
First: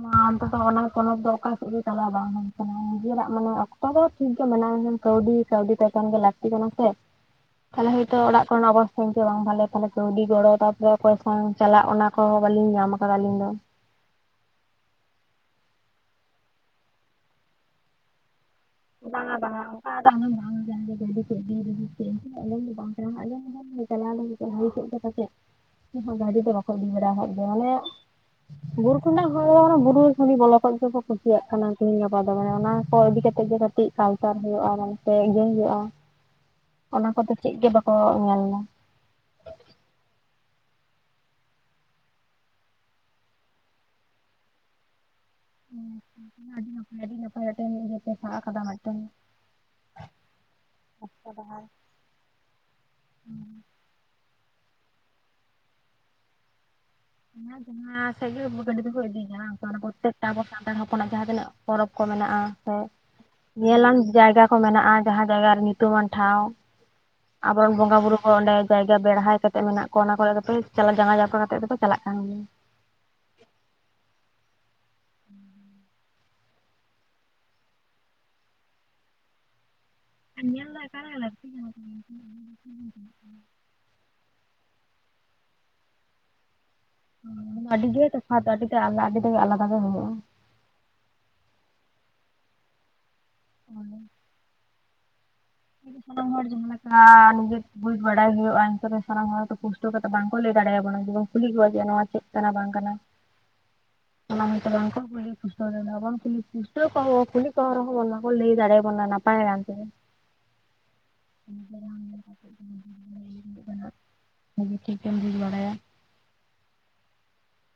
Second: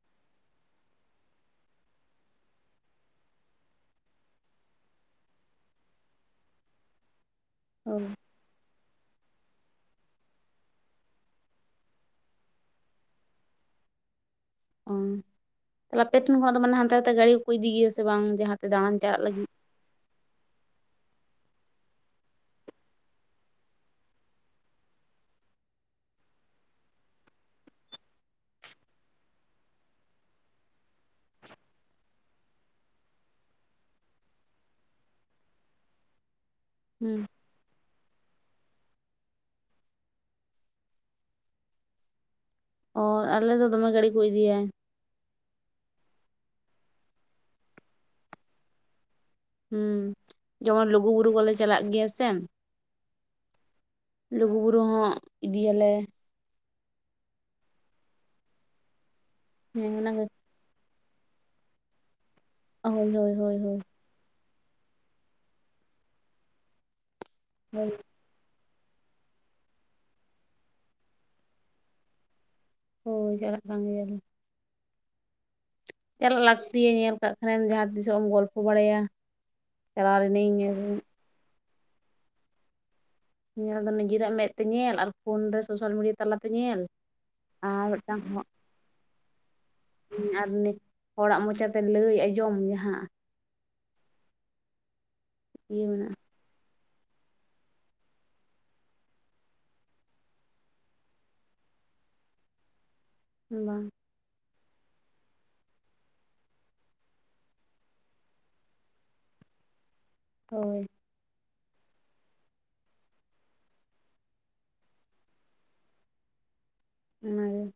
ᱵᱚᱱ ᱚᱱᱛᱮ ᱫᱚ ᱚᱱᱟ ᱯᱚᱱᱚᱛ ᱫᱚ ᱚᱠᱟ ᱥᱮᱫ ᱜᱮ ᱪᱟᱞᱟᱣ ᱵᱟᱝ ᱦᱩᱭ ᱟᱠᱟᱱᱟ᱾ ᱱᱤᱡᱮᱨᱟᱜ ᱢᱟᱱᱮ ᱚᱠᱛᱚ ᱫᱚ ᱴᱷᱤᱠ ᱜᱮ ᱢᱮᱱᱟᱜ-ᱟ, ᱮᱱᱠᱷᱟᱱ ᱠᱟᱹᱣᱰᱤ ᱠᱟᱹᱣᱰᱤ ᱮᱠᱟᱞ ᱜᱮ ᱞᱟᱹᱠᱛᱤ ᱠᱟᱱᱟ ᱥᱮ ᱾ [inaudible] ᱛᱟᱦᱚᱞᱮ ᱦᱚᱭᱛᱳ ᱚᱲᱟᱜ ᱠᱚᱨᱮᱱᱟᱜ ᱚᱵᱚᱥ ᱪᱮᱫ ᱜᱮ ᱵᱟᱝ ᱵᱷᱟᱞᱮᱭᱟ ᱛᱟᱦᱚᱞᱮ ᱠᱟᱹᱣᱰᱤ ᱜᱚᱲᱚ ᱛᱟᱯᱚᱨᱮ ᱚᱠᱚᱭ ᱥᱟᱶᱚᱝ ᱪᱟᱞᱟᱜ ᱚᱱᱟ ᱠᱚᱦᱚᱸ ᱵᱟᱞᱤᱧ ᱧᱟᱢ ᱠᱟᱫᱟ ᱟᱹᱞᱤᱧ ᱫᱚ ᱾ ᱚᱻ ᱛᱟᱦᱚᱞᱮ ᱟᱯᱮ ᱴᱷᱮᱱ ᱠᱷᱚᱱᱟᱜ ᱫᱚ ᱢᱟᱱᱮ ᱦᱟᱱᱛᱮ ᱱᱟᱛᱮ ᱜᱟᱹᱲᱤ ᱠᱚᱠᱚ ᱤᱫᱤ ᱜᱮᱭᱟ ᱥᱮ ᱵᱟᱝ? ᱡᱟᱦᱟᱸ ᱛᱮ ᱫᱟᱬᱟᱱ ᱪᱟᱞᱟᱜ ᱵᱟᱝᱼᱟ ᱞᱟᱹᱜᱤᱫ ᱵᱟᱝᱼᱟ ᱚᱝᱠᱟ ᱟᱫᱚ ᱟᱢᱮᱢ [unintelligible] ᱾ ᱪᱟᱞᱟᱣ ᱞᱟᱹᱜᱤᱫ ᱦᱩᱭ ᱠᱚᱜ ᱜᱮ ᱯᱟᱪᱮᱫ ᱜᱟᱹᱰᱤ ᱫᱚ ᱵᱟᱠᱚ ᱤᱫᱤ ᱵᱟᱲᱟ ᱟᱠᱟᱫ ᱜᱮᱭᱟ᱾ ᱢᱟᱱᱮ ᱵᱩᱨᱩ ᱴᱩᱸᱰᱟᱜ ᱦᱚᱲ ᱫᱚ ᱢᱟᱱᱮ ᱵᱩᱨᱩ ᱠᱷᱚᱱ ᱜᱤ ᱵᱚᱞᱚ ᱠᱚᱜ ᱜᱮᱠᱚ ᱠᱩᱥᱤᱭᱟᱜ ᱠᱟᱱᱟ ᱛᱮᱦᱤᱧ ᱜᱟᱯᱟ ᱫᱚ ᱢᱟᱱᱮ ᱚᱱᱟ ᱠᱚ ᱤᱫᱤ ᱠᱟᱛᱮᱜ ᱜᱮ ᱠᱟᱹ ᱴᱤᱡ ᱠᱟᱞᱪᱟᱨ ᱦᱩᱭᱩᱜᱼᱟ ᱢᱟᱱᱛᱮ ᱤᱭᱟᱹᱭ ᱦᱳᱭᱳᱜᱼᱟ ᱚᱱᱟ ᱦᱩᱸ ᱠᱚᱫᱚ ᱪᱮᱜ ᱜᱮ ᱵᱟᱠᱚ ᱧᱮᱞᱫᱟ ᱾ ᱚᱻ ᱟᱞᱮ ᱫᱚ ᱫᱚᱢᱮ ᱜᱟᱹᱲᱤ ᱠᱚ ᱤᱫᱤᱭᱟᱭᱟ ᱾ ᱦᱮᱸ ᱟᱹᱰᱤ ᱱᱟᱯᱟᱭ ᱟᱹᱰᱤ ᱱᱟᱯᱟᱭ, ᱢᱤᱫᱴᱮᱱ ᱤᱭᱟᱹ ᱯᱮ ᱥᱟᱵ ᱠᱟᱫᱟ ᱢᱤᱫᱴᱮᱱ ᱾ ᱦᱩᱸ ᱡᱮᱢᱚᱱ ᱞᱩᱜᱩ ᱵᱩᱨᱩ ᱠᱚᱞᱮ ᱰᱟᱦᱟᱨ ᱪᱟᱞᱟᱜ ᱜᱮᱭᱟ ᱥᱮ ᱾ ᱞᱩᱜᱩᱵᱩᱨᱩ ᱦᱚᱸ ᱤᱫᱤᱭᱟᱞᱮ ᱾ ᱦᱮᱸ ᱡᱟᱸᱦᱟ ᱥᱮᱜ ᱜᱮ ᱜᱟᱹᱰᱤ ᱫᱚᱠᱚ ᱤᱥᱤᱭ ᱜᱮᱭᱟ ᱦᱟᱝ ᱛᱟᱨ ᱦᱮᱸ ᱯᱨᱳᱛᱛᱮᱠᱴᱟ ᱚᱱᱟᱜᱮ ᱟᱵᱚ, ᱥᱟᱱᱛᱟᱲ ᱦᱚᱯᱚᱱᱟᱜ ᱡᱟᱦᱟᱸ ᱛᱤᱱᱟᱹᱜ ᱯᱚᱨᱚᱵᱽ ᱠᱚ ᱢᱮᱱᱟᱜᱼᱟ ᱥᱮ ᱦᱳᱭ ᱦᱳᱭ ᱦᱳᱭ ᱦᱳᱭ ᱧᱮᱞᱟᱝ ᱡᱟᱭᱜᱟ ᱾ ᱠᱚ ᱢᱮᱱᱟᱜᱼᱟ, ᱡᱟᱦᱟᱸ ᱡᱟᱭᱜᱟ ᱨᱮ ᱧᱩᱛᱩᱢᱟᱱ ᱴᱷᱟᱶ ᱟᱵᱚᱨᱮᱱ ᱵᱚᱸᱜᱟ ᱵᱩᱨᱩ, ᱚᱸᱰᱮ ᱡᱟᱭᱜᱟ ᱵᱮᱲᱦᱟᱭ ᱠᱟᱛᱮᱜ ᱢᱮᱱᱟᱜ ᱠᱚᱣᱟ ᱚᱱᱟ ᱠᱚᱨᱮ ᱫᱚᱯᱮ ᱪᱟᱞᱟ ᱡᱟᱸᱜᱟ ᱡᱟᱯᱠᱟ ᱠᱟᱛᱮᱜ ᱫᱚᱯᱮ ᱪᱟᱞᱟᱜ ᱠᱟᱱ ᱜᱮᱭᱟ ᱾ ᱦᱳᱭ ᱪᱟᱞᱟᱜ ᱠᱟᱱ ᱜᱮᱭᱟᱞᱮ ᱾ ᱪᱟᱞᱟᱜ ᱞᱟᱹᱠᱛᱤᱭᱟ, ᱧᱮᱞ ᱠᱟᱜ ᱠᱷᱟᱱᱮᱢ ᱡᱟᱦᱟᱸ ᱛᱤᱥᱚᱜ ᱮᱢ ᱜᱚᱞᱯᱷᱚ ᱵᱟᱲᱟᱭᱟ, ᱪᱟᱞᱟᱣ ᱞᱤᱱᱟᱹᱧ ᱧᱮᱞ ᱾ ᱫᱚ ᱮᱠᱟᱞ ᱜᱮ ᱞᱟᱹᱠᱛᱤ ᱠᱟᱱᱟ ᱧᱮᱞ ᱫᱚ ᱱᱤᱡᱮᱨᱟᱜ ᱢᱮᱫ ᱛᱮ ᱧᱮᱞ, ᱟᱨ ᱯᱷᱳᱱ ᱨᱮ ᱥᱳᱥᱟᱞ ᱢᱤᱰᱤᱭᱟ ᱛᱟᱞᱟᱛᱮ ᱧᱮᱞ ᱟᱹᱰᱤ ᱟᱨ ᱜᱮ ᱢᱤᱫᱴᱟᱝ ᱛᱚᱯᱷᱟᱫ ᱟᱹᱰᱤ ᱜᱮ ᱟᱞᱟ ᱟᱹᱰᱤ ᱜᱮ ᱟᱞᱟᱫᱟ ᱜᱮ ᱦᱩᱭᱩᱜᱼᱟ ᱾ ᱱᱤ ᱦᱚᱲᱟᱜ ᱢᱚᱪᱟᱛᱮ ᱞᱟᱹᱭ ᱟᱸᱡᱚᱢ ᱡᱟᱦᱟᱸ ᱦᱳᱭ, ᱤᱭᱟᱹ ᱢᱮᱱᱟᱜᱼᱟ, ᱩᱱᱟᱹᱜ ᱦᱚᱲ ᱡᱟᱦᱟ ᱞᱮᱠᱟ ᱱᱤᱡᱮ ᱵᱩᱡ ᱵᱟᱲᱟᱭ ᱦᱳᱭᱳᱜᱼᱟ ᱱᱤᱛᱚᱜ ᱫᱚ ᱥᱟᱱᱟᱢ ᱦᱚᱲ ᱫᱚ ᱯᱩᱥᱴᱟᱹᱣ ᱠᱟᱛᱮᱜ ᱵᱟᱝᱠᱚ ᱞᱮᱭ ᱫᱟᱲᱮᱭᱟᱵᱚᱱᱟ ᱡᱮᱵᱚᱱ ᱠᱩᱞᱤ ᱠᱚᱣᱟ ᱡᱮ ᱱᱚᱣᱟ ᱪᱮᱜ ᱠᱟᱱᱟ ᱵᱟᱝ ᱠᱟᱱᱟ ᱾ ᱵᱟᱝ, ᱚᱱᱟ ᱦᱳᱭᱛᱚ ᱠᱟᱝᱠᱚ ᱠᱩᱞᱤ ᱞᱩᱥᱴᱟᱣ [unintelligible] ᱯᱩᱥᱴᱟᱹᱣ ᱠᱚᱦᱚ ᱠᱩᱞᱤ ᱠᱚ ᱦᱚᱸ ᱨᱮᱦᱚᱸ ᱵᱚᱱ ᱵᱟᱠᱚ ᱞᱮᱭ ᱫᱟᱲᱮᱭᱟᱵᱚᱱᱟ, ᱱᱟᱯ ᱯᱟᱭᱟ ᱮᱱᱛᱮᱫ, ᱦᱳᱭ, [unintelligible] ᱵᱷᱟᱜᱮ ᱴᱷᱤᱠᱮᱢ ᱵᱩᱡ ᱵᱟᱲᱟᱭᱟ ᱾ ᱚᱱᱟᱜᱮ,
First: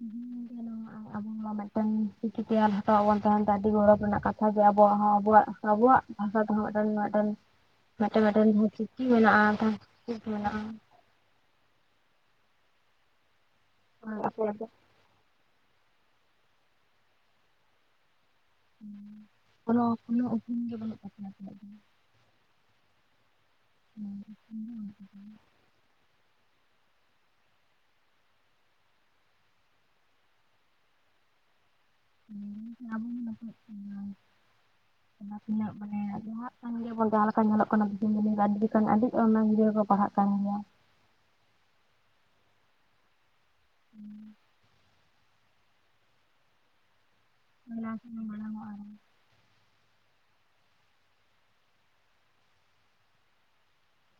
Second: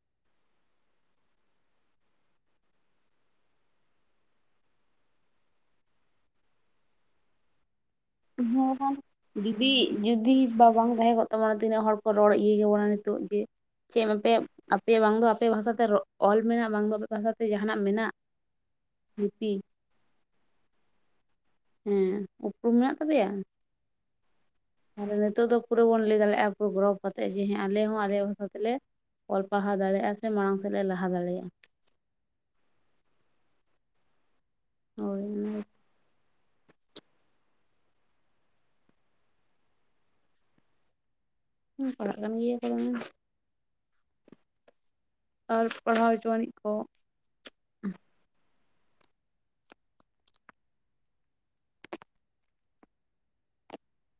ᱦᱮᱸ ᱟᱵᱚ ᱦᱚᱸ ᱢᱟ ᱢᱮᱜᱴᱮᱱ ᱪᱤᱠᱤᱛᱮᱭ ᱚᱞ ᱦᱟᱴᱚᱣᱟᱣ ᱵᱚᱱ ᱛᱟᱦᱮᱱ ᱛᱮ ᱟᱹᱰᱤ ᱜᱚᱨᱚᱵᱽ ᱨᱮᱱᱟᱜ ᱠᱟᱛᱷᱟ ᱡᱮ ᱟᱵᱚᱣᱟᱜ ᱦᱚᱸ ᱟᱵᱚᱣᱟᱜ ᱾ ᱟᱵᱚᱣᱟᱜ ᱵᱷᱟᱥᱟ ᱛᱮᱦᱚᱸ ᱢᱮᱜᱴᱮᱱ ᱢᱮᱜᱴᱮᱱ ᱦᱚᱸ ᱡᱩᱫᱤ ᱢᱤᱫᱴᱟᱝ ᱪᱤᱠᱤ ᱡᱩᱫᱤ ᱢᱮᱱᱟᱜᱼᱟ ᱵᱟ ᱵᱟᱝ ᱛᱟᱦᱮᱸ ᱠᱚᱜ ᱛᱟᱵᱚᱱᱟ ᱛᱤᱱᱟᱹᱜ ᱦᱚᱲ ᱠᱚ ᱨᱚᱲ ᱤᱭᱟᱹ ᱠᱮᱵᱚᱱᱟ ᱱᱤᱛᱚᱜ ᱡᱮ ᱪᱮᱜ [unintelligible] ᱟᱯᱮᱭᱟᱜ ᱵᱟᱝ ᱫᱚ ᱟᱯᱮ ᱵᱷᱟᱥᱟᱛᱮ ᱨᱚᱲ - ᱚᱞ ᱢᱮᱱᱟᱜ ᱵᱟᱝ ᱫᱚ ᱟᱞᱮᱭᱟᱜ ᱵᱷᱟᱥᱟᱛᱮ ᱡᱟᱦᱟᱱᱟᱜ ᱢᱮᱱᱟᱜ ᱾ ᱠᱚᱱᱳ ᱠᱳᱱᱳ ᱩᱯᱩᱨᱚᱢ ᱜᱮ ᱵᱟᱹᱱᱩᱜ ᱛᱟᱯᱮᱭᱟ ᱟᱯᱮᱭᱟᱜ ᱫᱚ ᱾ ᱦᱮᱸ ᱩᱯᱨᱩᱢ ᱢᱮᱱᱟᱜ ᱛᱟᱯᱮᱭᱟ? [unintelligible] ᱟ ᱱᱤᱛᱚᱜ ᱫᱚ ᱯᱩᱨᱟᱹ ᱵᱚᱱ ᱞᱮᱭ ᱫᱟᱲᱮᱜᱼᱟ ᱯᱩᱨᱟᱹ ᱜᱨᱚᱽ ᱠᱟᱛᱮᱜ ᱡᱮ ᱦᱮᱸ ᱟᱞᱮ ᱦᱚᱸ ᱟᱞᱮᱭᱟᱜ ᱵᱷᱟᱥᱟ ᱛᱮᱞᱮ ᱚᱞ ᱯᱟᱲᱦᱟᱣ ᱫᱟᱲᱮᱭᱟᱜᱼᱟ ᱥᱮ ᱢᱟᱲᱟᱝ ᱥᱮᱜ ᱞᱮ ᱞᱟᱦᱟ ᱫᱟᱲᱮᱭᱟᱜᱼᱟ᱾ ᱢᱮᱱ ᱫᱟᱹᱧ ᱥᱮ ᱟᱵᱚᱣᱟᱜ ᱜᱮ ᱱᱟᱯᱟᱭᱚᱜ ᱛᱟᱵᱚᱱᱟ ᱚᱱᱟ ᱾ ᱩᱱᱟᱹᱜ ᱢᱟᱱᱮ ᱞᱟᱦᱟᱜ ᱠᱟᱱ ᱜᱮᱭᱟ ᱵᱚᱱ ᱡᱟᱦᱟᱸ ᱞᱮᱠᱟ ᱧᱮᱞᱚᱜ ᱠᱟᱱᱟ ᱫᱤᱥᱚᱢ ᱫᱩᱱᱤᱭᱟᱹ ᱨᱮ ᱟᱹᱰᱤ ᱠᱷᱟᱱ ᱟᱹᱰᱤ ᱚᱱᱟ ᱜᱤᱫᱽᱨᱟᱹ ᱠᱚ ᱯᱟᱲᱦᱟᱜ ᱠᱟᱱ ᱜᱮᱭᱟ ᱾ ᱦᱩᱸ ᱯᱟᱲᱟᱜ ᱠᱟᱱ ᱜᱮᱭᱟ ᱠᱚ ᱫᱚᱢᱮ ᱾ [inaudible] ᱟᱨ ᱯᱟᱲᱦᱟᱣ ᱦᱚᱪᱚᱣᱱᱤᱡ ᱠᱚ ᱾ ᱚᱱᱟ ᱛᱮᱜᱮ ᱢᱟᱲᱟᱝ ᱚᱜᱼᱟ ᱟᱨᱦᱚᱸ,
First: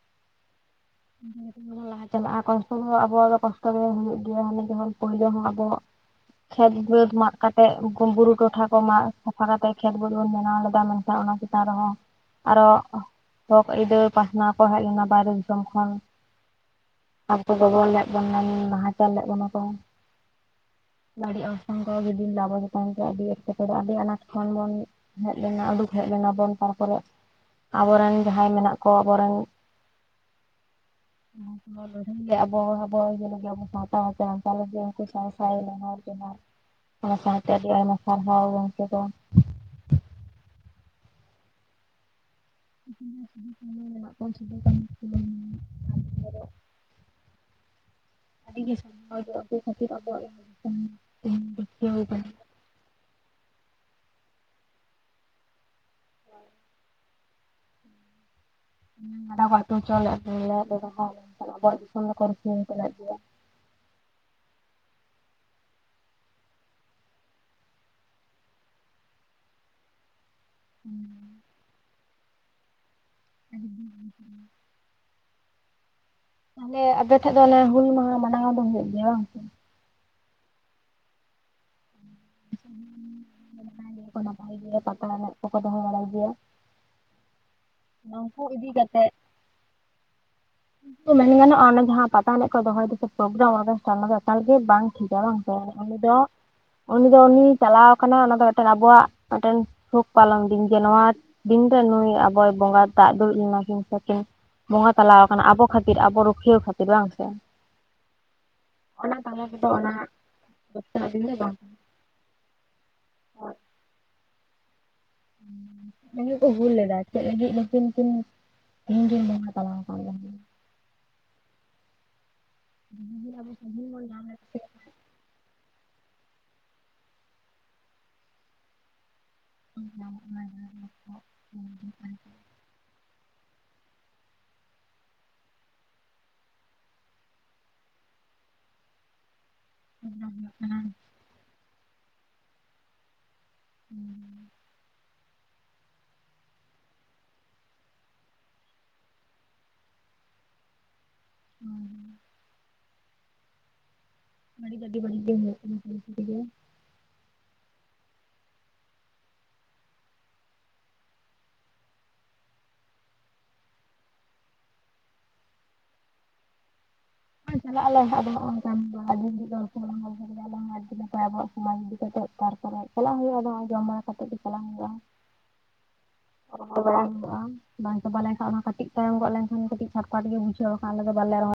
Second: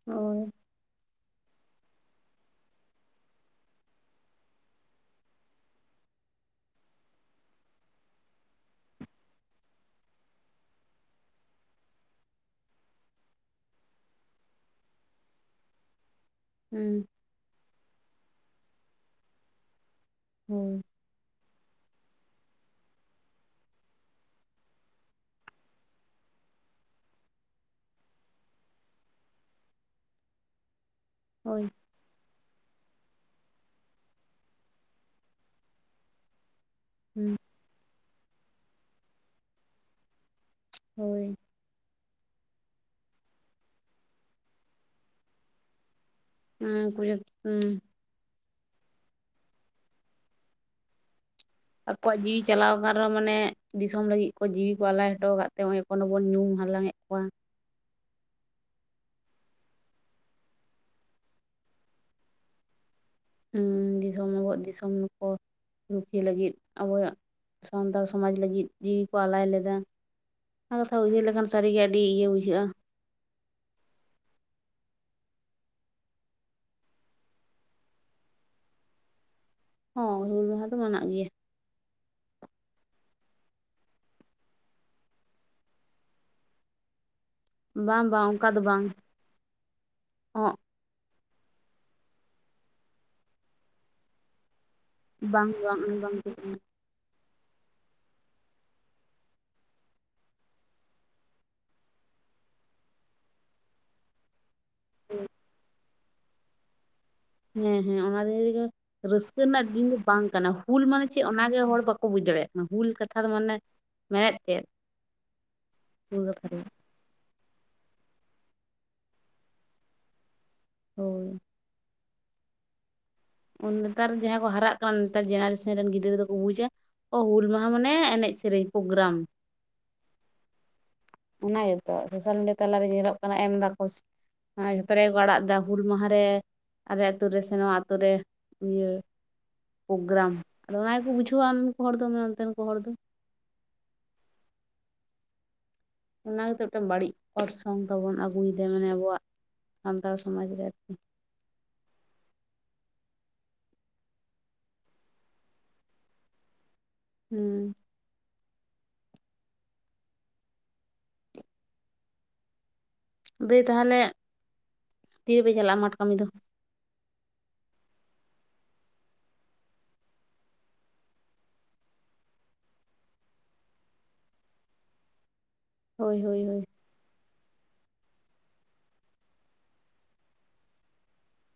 ᱦᱳᱭ᱾ [unintelligible] ᱞᱟᱦᱟ ᱪᱟᱞᱟᱜ-ᱟ ᱾ ᱠᱚᱥᱴᱚ ᱦᱚᱸ ᱟᱵᱚᱣᱟᱜ ᱫᱚ ᱠᱚᱥᱴᱚ ᱜᱮ ᱦᱳᱭᱳᱜ ᱜᱮᱭᱟ᱾ ᱦᱟᱱᱮ ᱡᱮᱢᱚᱱ ᱯᱳᱭᱞᱳ ᱦᱚᱸ ᱟᱵᱚ᱾ ᱠᱷᱮᱛ ᱵᱟᱹᱫᱽ ᱢᱟᱜ ᱠᱟᱛᱮᱜ, ᱵᱩᱨᱩ ᱴᱚᱴᱷᱟ ᱠᱚ ᱢᱟᱜ ᱥᱟᱯᱷᱟ ᱠᱟᱛᱮᱜ ᱠᱷᱮᱛ ᱵᱟᱹᱫᱽ ᱵᱚᱱ ᱵᱮᱱᱟᱣ ᱞᱮᱫᱟ᱾ ᱢᱮᱱᱠᱷᱟᱱ ᱚᱱᱟᱼᱼ ᱛᱟᱣ ᱨᱮᱦᱚᱸ᱾ ᱟᱨᱚ ᱦᱚᱠ ᱟᱹᱭᱫᱟᱹᱨ ᱯᱟᱥᱱᱟᱣ ᱠᱚ ᱦᱮᱡ ᱞᱮᱱᱟ ᱵᱟᱭᱨᱮ ᱫᱤᱥᱚᱢᱼᱼ ᱠᱷᱚᱱ ᱾ ᱦᱩᱸ᱾ ᱟᱵᱚ ᱠᱚ ᱜᱚᱵᱚᱞ ᱞᱮᱫ ᱵᱚᱱᱟ᱾ ᱱᱟᱦᱟᱪᱟᱨ ᱞᱮᱫ ᱵᱚᱱᱟ ᱠᱚ᱾ ᱦᱳᱭ᱾ ᱵᱟᱹᱲᱤᱡ ᱚᱨᱥᱚᱝ ᱠᱚ ᱜᱤᱰᱤ ᱞᱮᱫᱟ᱾ ᱟᱵᱚ [unintelligible] ᱟᱹᱰᱤ ᱮᱴᱠᱮᱴᱚᱬᱮ ᱟᱹᱰᱤ ᱟᱱᱟᱴ ᱠᱷᱚᱱ ᱵᱚᱱᱼᱼ ᱦᱮᱡ ᱞᱮᱱᱟ᱾ ᱩᱰᱩᱠ ᱦᱮᱡ ᱞᱮᱱᱟ ᱵᱚᱱ ᱛᱟᱨᱯᱚᱨᱮ, ᱟᱵᱚᱨᱮᱱ ᱡᱟᱦᱟᱸᱭ ᱢᱮᱱᱟᱜ ᱠᱚ ᱾ ᱟᱵᱚᱨᱮᱱᱼᱼ ᱦᱳᱭ᱾ [unintelligible] ᱞᱟᱹᱲᱦᱟᱹᱭ ᱜᱮ ᱟᱵᱚ ᱟᱵᱚᱣᱟᱜ ᱟᱹᱭᱫᱟᱹᱨ ᱞᱟᱹᱜᱤᱫ [unintelligible] ᱟᱵᱚ ᱥᱟᱶᱛᱟ ᱦᱚ ᱩᱱᱠᱩ ᱥᱟᱶ ᱥᱟᱶ ᱮ ᱱᱮᱦᱚᱨ ᱡᱚᱦᱟᱨ ᱾ [inaudible] ᱚᱱᱟ ᱥᱟᱶᱛᱮ ᱟᱹᱰᱤ ᱟᱭᱢᱟ ᱥᱟᱨᱦᱟᱣ ᱜᱚᱝᱠᱮ ᱠᱚ᱾ ᱦᱳᱭ᱾ [inaudible] ᱦᱩᱸ [inaudible] ᱟᱰᱤ ᱜᱮ [unintelligible] ᱥᱟᱨᱦᱟᱣ ᱮ ᱦᱳᱭᱳᱜ-ᱟ ᱟᱵᱚ ᱠᱷᱟᱹᱛᱤᱨ ᱟᱵᱚᱣᱟᱜ ᱨᱩᱠᱷᱤᱭᱟᱹᱣ ᱟᱠᱚᱣᱟᱜ ᱟᱠᱟᱱᱟ ᱡᱤᱣᱤᱼᱼ ᱪᱟᱞᱟᱣ ᱟᱠᱟᱱ ᱨᱮᱦᱚᱸ, ᱢᱟᱱᱮ ᱫᱤᱥᱚᱢ ᱞᱟᱹᱜᱤᱫ ᱠᱚ ᱡᱤᱣᱤ ᱠᱚ ᱟᱞᱟᱭ ᱦᱚᱴᱚ ᱟᱠᱟᱫ ᱛᱮ ᱾ ᱱᱚᱜ-ᱚᱭ ᱮᱠᱷᱚᱱ ᱦᱚᱵᱚᱱ ᱧᱩᱢ ᱦᱟᱞᱟᱝ ᱮᱫ ᱠᱚᱣᱟ᱾ ᱜᱟᱰᱟ ᱠᱚ ᱟᱹᱛᱩ ᱪᱚᱞᱮᱫ ᱨᱮᱦᱚᱸ᱾ [inaudible] ᱟᱵᱚᱣᱟᱜ ᱫᱤᱥᱚᱢ ᱫᱚᱠᱚ ᱨᱩᱠᱷᱤᱭᱟᱹ ᱦᱚᱴᱚᱞᱮᱫ ᱜᱮᱭᱟ᱾ ᱩᱸ, ᱫᱤᱥᱚᱢ ᱟᱵᱚᱣᱟᱜ ᱫᱤᱥᱚᱢ ᱠᱚ ᱨᱩᱠᱷᱤᱭᱟᱹ ᱞᱟᱹᱜᱤᱫ᱾ ᱟᱵᱚᱣᱟᱜᱼᱼ ᱥᱟᱱᱛᱟᱲ ᱥᱚᱢᱟᱡᱽ ᱞᱟᱹᱜᱤᱫ ᱡᱤᱣᱤ ᱠᱚ ᱟᱞᱟᱭ ᱞᱮᱫᱟ᱾ ᱚᱱᱟ ᱠᱟᱛᱷᱟ ᱩᱭᱦᱟᱹᱨ ᱞᱮᱠᱷᱟᱱ ᱥᱟᱹᱨᱤ ᱜᱮ ᱟᱹᱰᱤ ᱤᱭᱟᱹ ᱵᱩᱡᱷᱟᱹᱜ-ᱟ᱾ [inaudible] ᱛᱟᱦᱞᱮ ᱟᱯᱮ ᱴᱷᱮᱡ ᱫᱚ ᱚᱱᱮ, ᱦᱩᱞ ᱢᱟᱦᱟ ᱢᱟᱱᱟᱣ ᱫᱚ ᱦᱳᱭᱳᱜ ᱜᱮᱭᱟ ᱵᱟᱝ? ᱦᱚᱸ, ᱦᱩᱞ ᱢᱟᱦᱟ ᱫᱚ ᱢᱟᱱᱟᱜ ᱜᱮᱭᱟ᱾ ᱱᱟᱯᱟᱭ ᱜᱮᱭᱟ ᱠᱚ, ᱱᱟᱯᱟᱭ ᱜᱮ ᱯᱟᱛᱟ ᱮᱱᱮᱡᱽ ᱠᱚᱠᱚ ᱫᱚᱦᱚ ᱵᱟᱲᱟᱭ ᱜᱮᱭᱟ᱾ ᱵᱟᱝ, ᱵᱟᱝ, ᱚᱱᱠᱟ ᱩᱱᱠᱩ ᱫᱚ ᱤᱫᱤ ᱵᱟᱝ᱾ ᱠᱟᱛᱮᱜ ᱚᱸ ᱦᱚᱸᱜ᱾ ᱢᱮᱱ ᱜᱟᱱᱚᱜ-ᱟ᱾ ᱚᱱᱮ ᱡᱟᱦᱟᱸ ᱯᱟᱛᱟ ᱮᱱᱮᱡᱽ ᱠᱚ ᱫᱚᱦᱚᱭ ᱫᱚᱠᱚ ᱯᱨᱳᱜᱨᱟᱢ᱾ ᱟᱫᱚᱢ ᱴᱷᱮᱱ ᱚᱱᱟ ᱫᱚ ᱮᱠᱟᱞᱮ ᱵᱟᱝᱼᱼ ᱫᱟᱲᱟᱝ ᱵᱟᱝ ᱵᱟᱝ ᱠᱟᱱᱟᱭ ᱚᱱᱟ ᱾ᱩᱱᱤ ᱵᱟᱝ ᱫᱚᱼᱼ ᱴᱷᱤᱠ ᱠᱟᱱᱟ ᱩᱱᱤ ᱫᱚ ᱩᱱᱤ ᱪᱟᱞᱟᱣ ᱠᱟᱱᱟ᱾ ᱚᱱᱟ ᱫᱚ ᱢᱤᱫᱴᱮᱱ ᱟᱵᱚᱣᱟᱜ, ᱢᱤᱫᱴᱮᱱ ᱥᱩᱠ ᱯᱟᱞᱚᱱ ᱫᱤᱱ ᱜᱮ ᱱᱚᱣᱟᱼᱼ ᱫᱤᱱ ᱫᱚ ᱱᱩᱭ, ᱟᱵᱚᱭ ᱵᱚᱸᱜᱟ ᱫᱟᱜ ᱫᱩᱲᱩᱵ ᱞᱮᱱᱟ ᱠᱤᱱ ᱥᱮ [unintelligible] ᱠᱤᱱ ᱵᱚᱸᱜᱟ ᱛᱟᱞᱟ᱾ ᱠᱷᱟᱹᱛᱤᱨ᱾ ᱟᱵᱚ ᱨᱩᱠᱷᱤᱭᱟᱹ ᱠᱷᱟᱹᱛᱤᱨ ᱵᱟᱝ ᱥᱮ᱾ ᱦᱮᱸ, ᱦᱮᱸ, ᱚᱱᱟ ᱫᱤᱱ ᱨᱮᱜᱮᱼᱼ ᱚᱱᱟ ᱨᱟᱹᱥᱠᱟᱹ ᱛᱟᱞᱟ ᱨᱮᱱᱟᱜ ᱨᱮᱫᱚ ᱫᱤᱱ ᱚᱱᱟ ᱫᱚ ᱵᱟᱝ ᱠᱟᱱᱟ᱾ ᱦᱩᱞ ᱢᱟᱱᱮ ᱨᱟᱹᱥᱠᱟᱹᱱᱟᱜ ᱫᱤᱱ ᱪᱮᱫ ᱫᱚ ᱵᱟᱝ ᱚᱱᱟᱜᱮ ᱦᱚᱲ ᱵᱟᱠᱚ ᱵᱩᱡᱽ ᱫᱟᱲᱮᱭᱟᱜᱼᱼ ᱦᱩᱞ ᱠᱟᱛᱷᱟ ᱫᱚ ᱢᱟᱱᱮ ᱢᱮᱱᱮᱫ ᱪᱮᱫᱼᱼ [unintelligible] ᱦᱩᱞ ᱞᱮᱫᱟ᱾ ᱪᱮᱫ ᱞᱟᱹᱜᱤᱫ ᱱᱩᱠᱤᱱ ᱠᱤᱱ, ᱛᱤᱦᱤᱧ ᱠᱤᱧ ᱵᱚᱸᱜᱟ ᱛᱟᱞᱟ ᱟᱠᱟᱱ ᱛᱟᱦᱮᱸ᱾ ᱦᱳᱭ᱾ [inaudible] ᱩᱱ ᱵᱚᱱ ᱱᱮᱛᱟᱨ ᱧᱟᱢ ᱞᱮᱫ ᱡᱟᱦᱟᱸ ᱠᱚ ᱛᱮ ᱦᱟᱨᱟᱜᱼᱼ ᱱᱮᱛᱟᱨ ᱡᱮᱱᱟᱨᱮᱥᱮᱱ ᱨᱮᱱ ᱜᱤᱫᱽᱨᱟᱹ ᱫᱚ ᱠᱚ ᱵᱩᱡᱼᱟ᱾ ᱳ ᱦᱩᱞ ᱢᱟᱦᱟ ᱢᱟᱱᱮ ᱮᱱᱮᱡᱽ ᱥᱮᱨᱮᱧ ᱯᱳᱜᱨᱟᱢ᱾ [inaudible] ᱚᱱᱟ ᱜᱮᱛᱚ᱾ ᱥᱳᱥᱟᱞ ᱢᱤᱰᱤᱭᱟ ᱛᱟᱞᱟᱨᱮ ᱧᱮᱞᱚᱜ ᱠᱟᱱᱟ ᱮᱢ ᱫᱟᱠᱚ᱾ ᱟᱨ ᱡᱷᱚᱛᱚ ᱨᱮᱜᱮ ᱠᱚ ᱟᱲᱟᱜ ᱫᱟ᱾ ᱦᱩᱞ ᱢᱟᱦᱟ ᱨᱮᱼᱼ ᱟᱞᱮ ᱟᱹᱛᱩᱨᱮ, ᱥᱮ ᱱᱚᱣᱟ ᱟᱛᱳ ᱨᱮ ᱤᱭᱟᱹ ᱯᱳᱜᱨᱟᱢ, ᱟᱫᱚ ᱚᱱᱟ ᱜᱮᱠᱚ ᱵᱩᱡᱷᱟᱹᱣᱟ ᱱᱩᱠᱩ ᱦᱚᱲ ᱫᱚ ᱚᱱᱛᱮᱱ ᱠᱚ ᱦᱚᱲ ᱫᱚ ᱾ [unintelligible] ᱚᱱᱟ ᱜᱮᱛᱚ ᱢᱤᱫᱴᱮᱱ ᱵᱟᱹᱲᱤᱡ ᱚᱨᱥᱚᱝ ᱛᱟᱵᱚᱱ ᱟᱹᱜᱩᱭᱮᱫᱟᱭ, ᱢᱟᱱᱮ ᱟᱵᱚᱣᱟᱜ ᱥᱟᱱᱛᱟᱲ ᱥᱚᱢᱟᱡᱽ ᱨᱮ ᱟᱨᱠᱤ᱾ [unintelligible] ᱥᱟᱹᱨᱤ ᱜᱮ ᱟᱹᱰᱤ ᱵᱟᱹᱲᱤᱡ ᱜᱮ ᱦᱩᱭᱩ ᱠᱟᱱᱟ᱾ [unintelligible] ᱦᱩᱸ ᱾ ᱫᱟᱹᱭ ᱛᱟᱦᱚᱞᱮ, ᱛᱤᱨᱮᱯᱮ ᱪᱟᱞᱟᱜᱼᱟ ᱢᱟᱴ ᱠᱟᱹᱢᱤ ᱫᱚ ᱾ ᱪᱟᱞᱟᱜ ᱟᱞᱮ ᱟᱫᱚ [unintelligible] ᱞᱮᱠᱚ ᱟᱵᱚᱣᱟᱜ ᱥᱚᱢᱟᱡᱽ ᱤᱫᱤᱠᱟ ᱠᱟᱛᱮ ᱛᱟᱨᱯᱚᱨᱮ ᱪᱟᱞᱟᱜ ᱦᱩᱭᱩᱜᱼᱟ, ᱟᱫᱚ ᱡᱚᱢ ᱵᱟᱲᱟ ᱠᱟᱛᱮᱫ ᱜᱮ ᱪᱟᱞᱟᱜ ᱦᱩᱭᱩᱜᱼᱟ ᱾ ᱦᱳᱭ ᱦᱳᱭ ᱦᱳᱭ ᱾ ᱵᱟᱝ ᱪᱟᱵᱟ ᱞᱮᱱᱠᱷᱟᱱ ᱚᱱᱟ ᱠᱟᱹᱴᱤᱡ ᱛᱟᱭᱚᱢ ᱜᱚᱫ ᱞᱮᱱᱠᱷᱟᱱ ᱜᱮ, ᱠᱟᱹᱴᱤᱡ ᱪᱷᱟᱴᱯᱷᱟᱴ ᱜᱮ ᱵᱩᱡᱷᱟᱹᱣᱟᱱᱼᱟ ᱟᱞᱮ ᱫᱚ ᱵᱟᱞᱮ ᱨᱚᱦᱚᱭ